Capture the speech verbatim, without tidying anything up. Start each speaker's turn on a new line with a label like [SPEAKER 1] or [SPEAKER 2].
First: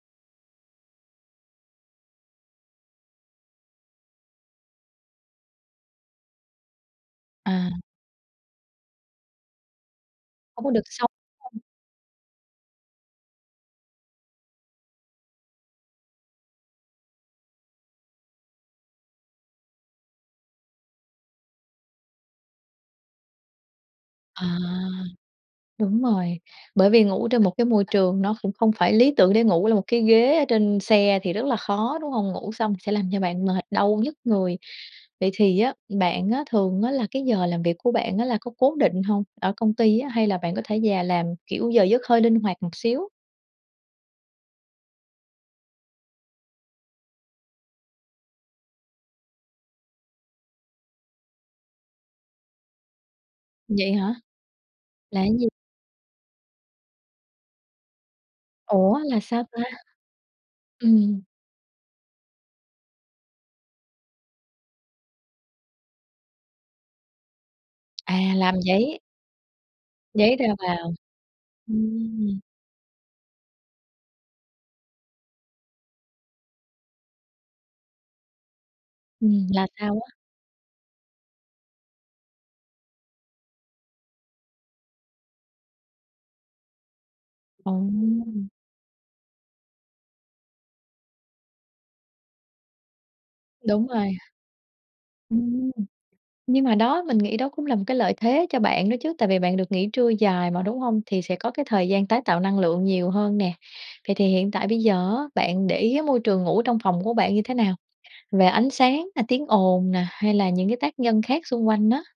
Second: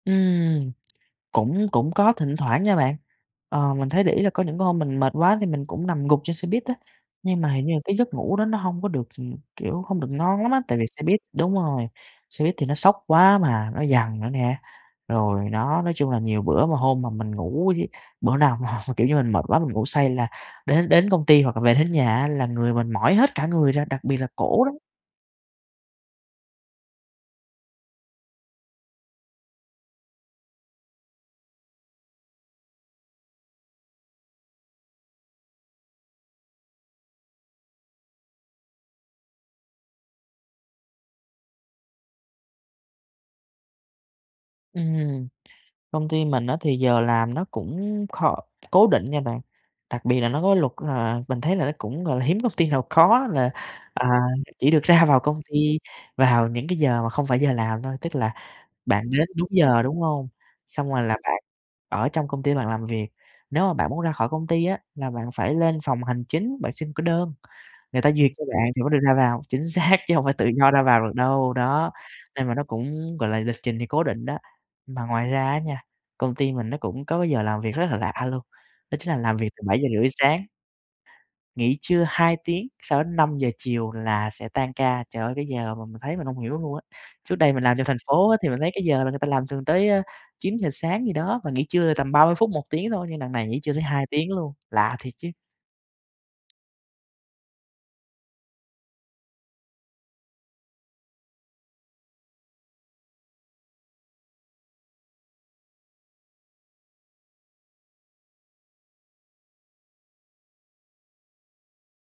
[SPEAKER 1] Ừm, cũng cũng có thỉnh thoảng nha bạn, ờ, mình thấy để ý là có những cái hôm mình mệt quá thì mình cũng nằm gục trên xe buýt á, nhưng mà hình
[SPEAKER 2] À!
[SPEAKER 1] như là cái giấc ngủ đó nó hông có được, kiểu, hông được ngon lắm á,
[SPEAKER 2] Hông có
[SPEAKER 1] tại
[SPEAKER 2] được
[SPEAKER 1] vì xe
[SPEAKER 2] sâu,
[SPEAKER 1] buýt
[SPEAKER 2] đúng
[SPEAKER 1] đúng
[SPEAKER 2] hông?
[SPEAKER 1] rồi, xe buýt thì nó xóc quá mà, nó giằng nữa nè. Rồi nó nói chung là nhiều bữa mà hôm mà mình ngủ với bữa nào mà, kiểu như, mình mệt quá, mình ngủ say là đến đến công ty hoặc là về đến nhà á là người mình mỏi hết cả người ra, đặc biệt là
[SPEAKER 2] À,
[SPEAKER 1] cổ đó.
[SPEAKER 2] đúng rồi, bởi vì ngủ trên một cái môi trường nó cũng không phải lý tưởng để ngủ là một cái ghế ở trên xe thì rất là khó, đúng hông? Ngủ xong sẽ làm cho bạn mệt, đau nhức người. Vậy thì á, bạn á thường á là cái giờ làm việc của bạn á là có cố định hông, ở công ty á, hay là bạn có thể về làm, kiểu, giờ giấc hơi linh hoạt một xíu?
[SPEAKER 1] Ừm, công ty mình á thì giờ làm nó cũng kh cố định nha bạn. Đặc biệt là nó có luật là mình thấy là nó cũng gọi là hiếm công ty nào có là,
[SPEAKER 2] Vậy hả?
[SPEAKER 1] à, chỉ được ra vào
[SPEAKER 2] Là cái
[SPEAKER 1] công
[SPEAKER 2] gì?
[SPEAKER 1] ty vào những cái giờ mà không phải giờ làm thôi, tức là
[SPEAKER 2] Ủa
[SPEAKER 1] bạn
[SPEAKER 2] là
[SPEAKER 1] đến
[SPEAKER 2] sao
[SPEAKER 1] đúng
[SPEAKER 2] ta?
[SPEAKER 1] giờ, đúng hông? Xong rồi là
[SPEAKER 2] Ừm.
[SPEAKER 1] bạn ở trong công ty bạn làm việc. Nếu mà bạn muốn ra khỏi công ty á là bạn phải lên phòng hành chính, bạn xin cái đơn, người ta
[SPEAKER 2] À,
[SPEAKER 1] duyệt cho
[SPEAKER 2] làm
[SPEAKER 1] bạn thì mới được
[SPEAKER 2] giấy.
[SPEAKER 1] ra vào, chính xác, chứ hông phải
[SPEAKER 2] Giấy ra
[SPEAKER 1] tự do ra
[SPEAKER 2] vào.
[SPEAKER 1] vào được đâu, đó,
[SPEAKER 2] Ừm.
[SPEAKER 1] nên là nó cũng, gọi là, lịch trình thì cố định đó. Mà ngoài ra á nha, công ty mình nó cũng có cái giờ làm việc rất là lạ luôn, đó chính là làm
[SPEAKER 2] Ừm,
[SPEAKER 1] việc từ
[SPEAKER 2] là
[SPEAKER 1] bảy giờ
[SPEAKER 2] sao
[SPEAKER 1] rưỡi
[SPEAKER 2] á?
[SPEAKER 1] sáng. Nghỉ trưa hai tiếng sau đến năm giờ chiều là sẽ tan ca, trời ơi cái giờ mà mình thấy mình hông hiểu luôn á. Trước đây mình làm trong thành phố á thì
[SPEAKER 2] Ồ!
[SPEAKER 1] mình thấy cái giờ người ta làm thường tới chín giờ sáng gì đó, mà nghỉ trưa tầm ba mươi phút, một tiếng thôi, nhưng đằng này nghỉ trưa tới
[SPEAKER 2] Đúng
[SPEAKER 1] hai
[SPEAKER 2] rồi.
[SPEAKER 1] tiếng luôn, lạ thiệt chứ!
[SPEAKER 2] Ừm. Nhưng mà đó mình nghĩ đó cũng là một cái lợi thế cho bạn đó chứ, tại vì bạn được nghỉ trưa dài mà, đúng hông? Thì sẽ có cái thời gian tái tạo năng lượng nhiều hơn nè. Vậy thì hiện tại bây giờ á bạn để ý môi trường ngủ trong phòng của bạn như thế nào? Về ánh sáng nè, tiếng ồn nè hay là những cái tác nhân khác xung quanh á.